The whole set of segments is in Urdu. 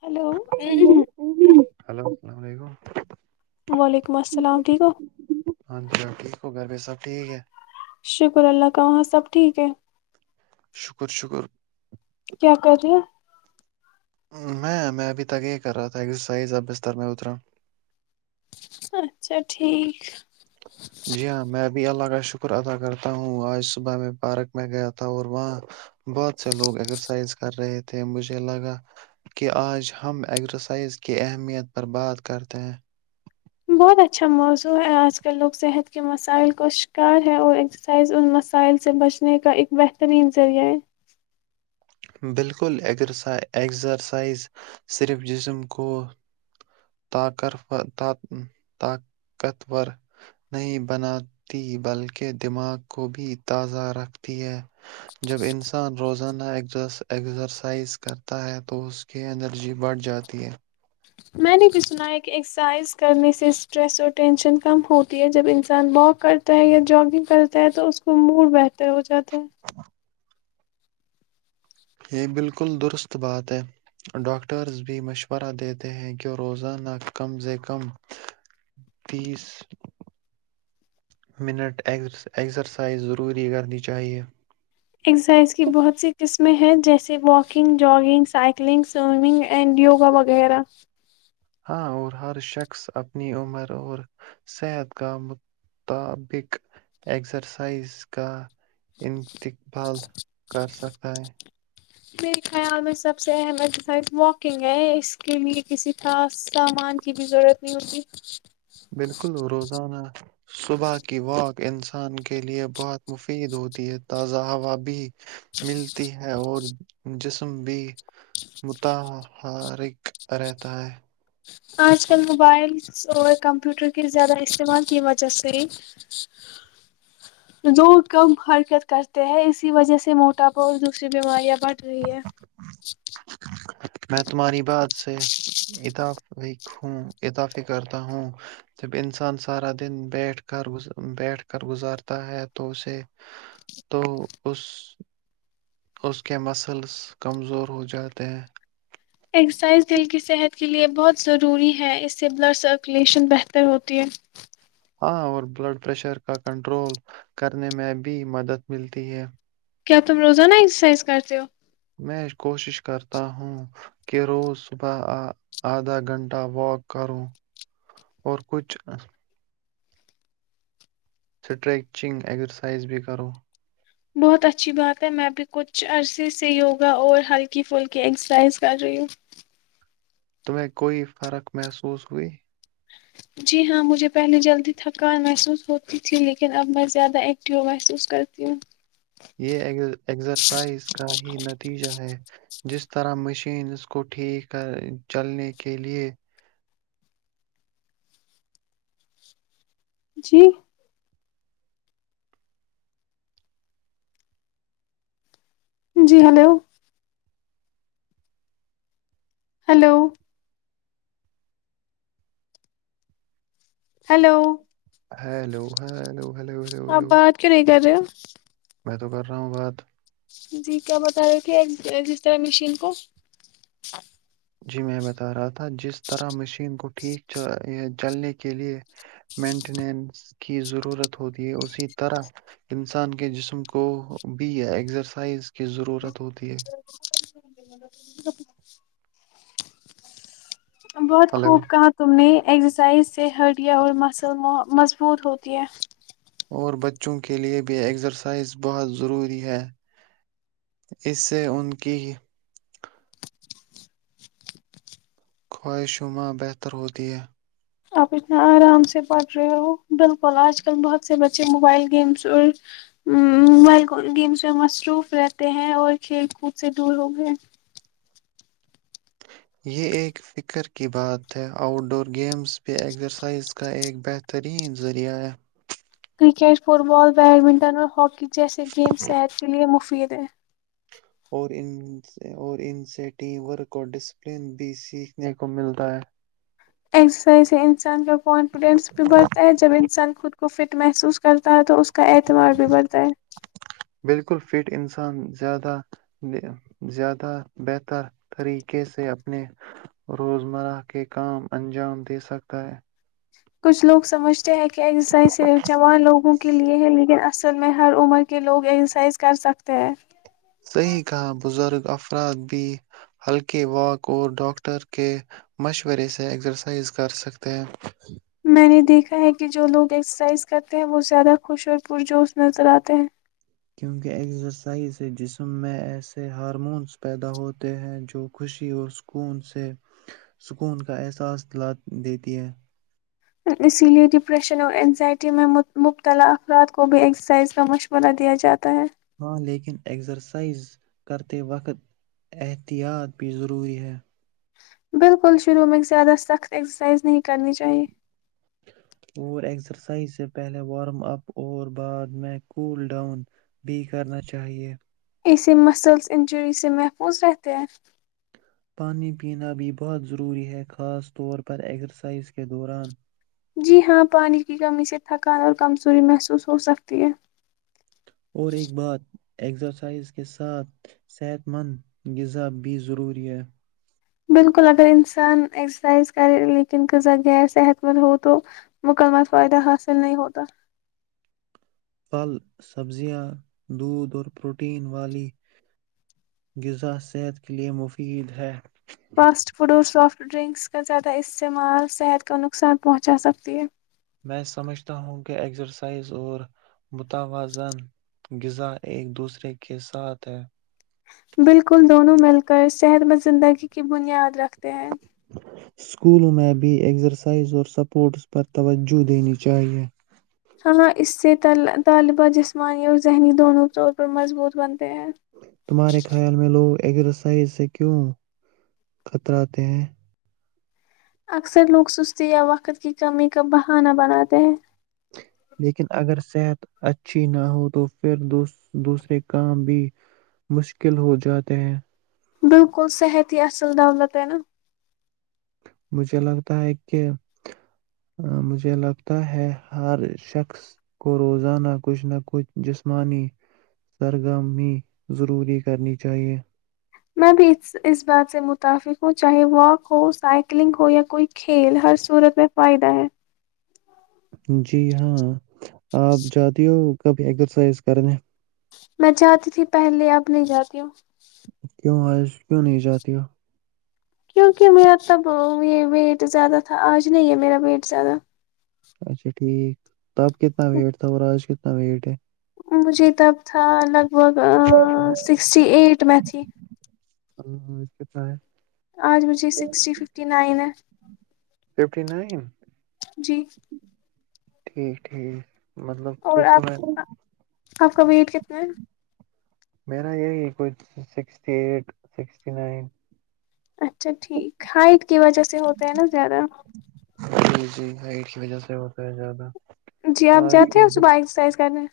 ہلو ہلو السلام علیکم وعلیکم السلام ٹھیک ہو ہاں ج ٹھیک کر رہ شکر اللہ کہاں سب ٹھیک ہے شکر شکر کیا کر رہے ہیں میں میں ابھی تک یہ کر رہا تھا ایکسرسائز اب بستر میں اترا اچھا ٹھیک جی ہاں میں ابھی اللہ کا شکر ادا کرتا ہوں آج صبح میں پارک میں گیا تھا اور وہاں بہت سے لوگ ایگزرسائز کر رہے تھے مجھے لگا کہ آج ہم اگزرسائز کی اہمیت پر بات کرتے ہیں بہت اچھا موضوع ہے آج کل لوگ صحت کے مسائل کا شکار ہیں اور ایکسرسائز ان مسائل سے بچنے کا ایک بہترین ذریعہ ہے بالکل ایگزرسائز صرف جسم کو ط طاقتور نہیں بناتی بلکہ دماغ کو بھی تازہ رکھتی ہے جب انسان روزانہ س ایکزرسائز کرتا ہے تو اس کی انرجی بڑھ جاتی ہے میں نے بھی سنا ہے کہ ایکسرسائز کرنے سے اسٹریس اور ٹینشن کم ہوتی ہے جب انسان واک کرتا ہے یا جگنگ کرتا ہے تو اس کو موڈ بہتر ہو جاتا ہے یہ بالکل درست ہے۔ ڈاکٹر بھی روزانہ کم از کم تیس کیلوریز استعمال کرنے کا مشورہ دیتے ہیں۔ منٹ ایکگزرسائز ضروری کرنی چاہیئے اسسائز کی بہت سی قسمیں ہیں جے walking joggings cycling swimming and yoga وغیرہ ہاں اور ہر شخص اپنی عمر اور صحت کا مطابق ایکسرسائز کا انتقبال کر سکتا ہے میرے خیال میں سب سے اہم ایکسرسائز واکنگ ہے اس کے لیے کسی خاص سامان کی بھی ضرورت نہیں ہوتی بالکل روزانہ صبح کی وات انسان کے لیے بہت مفید ہوتی ہے تازہ ہوا بھی ملتی ہے اور جس بھی متاحرک رہتا ہے آج کل موبائلس اور کمپیوٹر کے زیادہ استعمال کی وجہ سے ل کم حرکت کرتے ہیں اسی وجہ سے موٹاپا اور دوسری بیماریاں بٹ رہی ہے میں تمہاری بات سے یہ تو وہوں اضافی کرتا ہوں جب انسان سارا دن بیٹھ کر بیٹھ کر گزارتا ہے تو اسے تو اس اس کے مسلس کمزور ہو جاتے ہیں اکسرسائز دل کی صحت کے لیے بہت ضروری ہے اس سے بلڈ سرکولیشن بہتر ہوتی ہے ہاں اور بلڈ پریشر کا کنٹرول کرنے میں بھی مدد ملتی ہے کیا تم روزانہ ایکسرسائز کرتے ہو میں کوشش کرتا ہوں کہ روز صبح آدھا گھنٹہ واک کروں اور کچھ سٹریچنگ ایکزرسائز بھی کرو بہت اچھی بات ہے میں اب کچھ عرصے سے یوگا اور ہلکی پھلکی ایکسرسائز کر رہی ہوں تمہیں کوئی فرق محسوس ہوئی جی ہاں مجھے پہلے جلدی تھکان محسوس ہوتی تھی لیکن اب میں زیادہ ایکٹیو محسوس کرتی ہوں یہ ایگزرسائز کا ہی نتیجہ ہے جس طرح مشین اس کو ٹھیک کر چلنے کے لیے جی جی ہلو ہلو ہیلو ہلو ہاں ہلو بلے بلو ہلو بس میں تو کر رہا ہوں بات جی کیا بتا رہے تھے جس طرح مشین کو جی میں بتا رہا تھا جس طرح مشین کو ٹھیک چ چلنے کے لیے مینٹینینس کی ضرورت ہوتی ہے اسی طرح انسان کے جسم کو بھی ایکسرسائز کی ضرورت ہوتی ہے م ک [inaudible] بہت ہیلو خوب کہا تم نے ایکزرسائز سے ہڈیا اور مسل مضبوط ہوتی ہے اور بچوں کے لے بھی ایکسرسائز بہت ضروری ہے اس سے ان کی خواہشما بہتر ہوتی ہے آپ اتنا آرام سے پڑھ رہے ہو بالکل آج کل بہت سے بچے موبائل گیمس اور موبائل گیمس میں مصروف رہتے ہیں اور کھیل کود سے دور ہو گئے یہ ایک فکر کی بات ہے آؤٹ ڈور گیمز یہ ایکزرسائز کا ایک بہترین ذریعہ ہے ٹ فٹ بال بیڈمنٹن اور ہاکی جیسے گیم صحت کے لیے مفید تو [unintelligible] اور اور ان سے ٹیم ورک اور ڈسپلن بھی سیکھنے کو ملتا ہے ایکسرسائز ہے انسان جو کانفیڈینس بھی بڑتا ہے جب انسان خود کو فٹ محسوس کر تا تو اس کا اعتبار بھی بڑھتا ہے بالکل فٹ انسان زیادہ زیادہ بہتر طریقے سے اپنے روزمرہ کے کام انجام دے سکتا ہے کچھ لوگ سمجھتے چسرسائز صرف جوان لوگوں کے لیے ہے لیکن ا ل میں ہر عمر کے لوگ ایکسرسائز کر سکتے ہیں صحیح کہااں بزرگ آ افراد بھی ہلکے واک اور ڈاکٹر کے مشورے سے ایکسرسائز کر سکتے ہیں میں نے دیکھا ہے کہ جو لوگ ایکسرسائز کرتے ہیں وہ زیادہ خوش اور پرجوش نظر آتے ہیں کیونکہ ایکسرسائز سے جسم میں ایسے ہارمونس پیدا ہوتے ہیں جو خوشی اور سکون سے سکون کا احساس د دیتی ہے اسی لیے ڈپریشن اور انینزائٹی میں مبتلا افراد کو بھی ایکسرسائز کا مشورہ دیا جاتا ہے ہاں لیکن ایکسرسائز کرتے وقت احتیاط بھی ضروری ہے بالکل شروع میں زیادہ سخت ایکسرسائز نہیں کرنی چاہیے اور ایکسرسائز سے پہلے وارم اپ اور بعد میں کول ڈاؤن بھی کرنا چاہیئے اسے مسلس انجری سے محفوظ رہتے ہیں پانی پینا بھی بہت ضروری ہے خاص طور پر ایکزرسائز کے دوران جی ہاں پانی کی کمی سے تھکان اور کمزوری محسوس ہو سکتی ہے اور ایک بات ایکزرسائز کے ساتھ صحت مند غذا بھی ضروری ہے بالکل اگر انسان ایسرسائز کرے لیکن غذہ گیر صحت مند ہو تو مکمہ فائدہ حاصل نہیں ہوتا پھل سبزیاں دودھ اور پروٹین والی غذا صحت کے لیئے مفید ہے فاسٹ فوڈ اور سافٹ ڈرنکس کا زیادہ استعمال صحت کو نقصان پہنچا سکتی ہے میں سمجھتا ہوں کہ ایکسرسائز اور متوازن غذا ایک دوسرے کے ساتھ ہے بالکل دونوں مل کر صحت مند زندگی کی بنیاد رکھتے ہیں اسکولوں میں بھی ایکزرسائز اور سپورٹس پر توجہ دینی چاہیئے ہاں اس سے طالبہ جسمانی اور ذہنی دونوں کے طور پر مضبوط بن تمہارے خیال میں لوگ ایکزرسائز سے کیوں خطرہ آے ہیں اکثر لوگ سستی یا وقت کی کمی کا بہانا بناتے ہیں لیکن اگر صحت اچھی نہ ہو تو پھر دوسرے کام بھی مشکل ہو جاتے ہیں بالکل صحت ہی اصل ڈولتینا مجھے لگتا ہے کہ مجھے لگتا ہے ہر شخص کو روزانہ کچھ نہ کچھ جسمانی سرگرمی ضروری کرنی چاہیے میں بھی اس اس بات سے متفق ہوں چاہے واک ہو سائیکلنگ ہو یا کوئی کھیل ہر صورت میں فائدہ ہے جی ہاں آپ جاتی ہو کبھی ایگزرسائز کرنے میں چاہتی تھی پہلے اب نہیں جاتی ہوں آ کیوں نہیں جاتی ہو کیونکہ میرا تب یہ ویٹ زیادہ تھا آج نہیں ہے میرا ویٹ زیادہ اچھا ٹھیک تب کتنا ویٹ تھا اور آج نٹ [unintelligible] مجھے تب تھا الگ لگ بھگ سکسٹی ایٹ میتھی ہاں ہاں اس کےتا ہے آج مجھے سکسٹی ففٹی نائن ہے ففٹی نائن جی ٹھیک ٹھیک مطلب پھر اور تو آپ میں آپ کا ویٹ کتنا ہے میرا یہی کوئی سکسٹی ایٹ سکسٹی نائن اچھا ٹھیک ہائٹ کی وجہ سے ہوتا ہے نا زیادہ جی جی ہ کی وجہ سے ہوتا ہے زیادہ جی آپ آج جاتے کی ہو صبح ایکسرسائز کرنے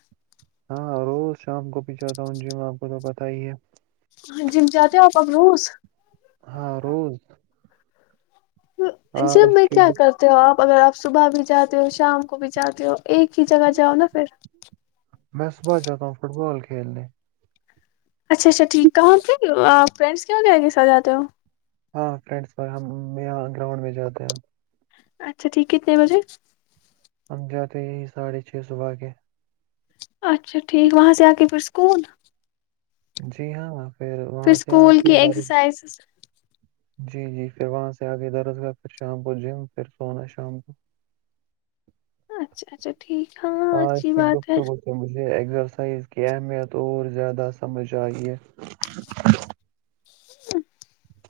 ہاں روز شام کو بھی چاہتا ہوں جی میں آپ کو تو پتا ہی ہے ہ جم جاہتے ہوپم روس ہاں روز جی آج میں کے کیا کرتے ہوں آپ اگر آپ صبح بھی جاتے ہو شام کو بھی جاتے ہو ایک ہی جگہ جاؤ نا پھر میں صبح جاتا ہوں فٹ بال کھیلنے اچھا اچھا ٹھیک کہاں پھر فرینڈس کیوں کیائے گ ساتھ جاتے ہو ہاں فرینڈس ہما گراؤنڈ میں جاتے ہیں اچھا ٹھیک کتنے بجے ہم جاتے ہی ساڑھے چھ صبح کے اچھا ٹھیک وہاں سے آ کے پھر اسکول جی ہاں پھر وہاں سے آ اسکول کی کے درس ایکسرسائزز جی جی پھر وہاں سے آگے درس کا پھر شام کو جم پھر سونا شام کو اچھا اچھا ٹھیک ہاں اس اچھی کی بات ہے گفتگو کی مجھے ایکسرسائز کی اہمیت اور زیادہ سمجھ آئی ہے [inaudible]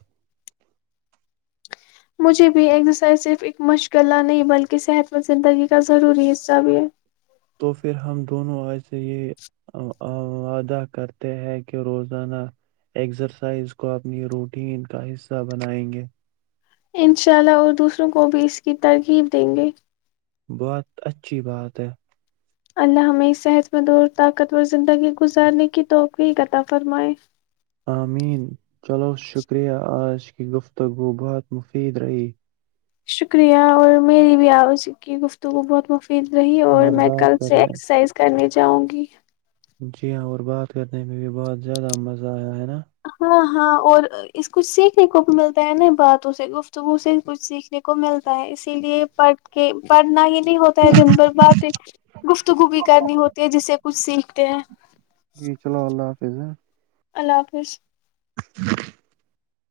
مجھے بھی ایکزرسائز صرف ایک مشغلہ نہیں بلکہ صحت مند زندگی کا ضروری حصہ بھی ہے تو پھر ہم دونوں آج سے وعدہ کرتے ہیں کہ روزانہ ایکسرسائز کو اپنی روٹین کا حصہ بنائیں گے انشاء اللہ اور دوسروں کو بھی اس کی ترغیب دیں گے بہت اچھی بات ہے اللہ ہمیں صحت مند اور طاقتور زندگی گزارنے کی توفیق عطا فرمائے آمین چلو شکریہ آج کی گفتگو بہات مفید رہی شکریہ اور میری بھی اپ سے کی گفتگ کو بہت مفید اور میں کل بات سے کرنے ایکسرسائز کر رہی ہوں جاؤ گی جی ہاں اور بات کرنے میں بھی بہت زیادہ مزہ آیا ہے نا ہاں ہاں اور اس کچھ سیکھنے کو بھی ملتا ہے نا باتوں سے گفتگو سے کچھ سیکھنے کو ملتا ہے اسی لیے پڑھ کے پڑھنا ہی نہیں ہوتا ہے دن بھر بعد گفتگو بھی کرنی ہوتی ہے جس سے کچھ سیکھ کہ [unintelligible] [inaudible] جی چلو اللہ [inaudible] اللہ حافظ [inaudible]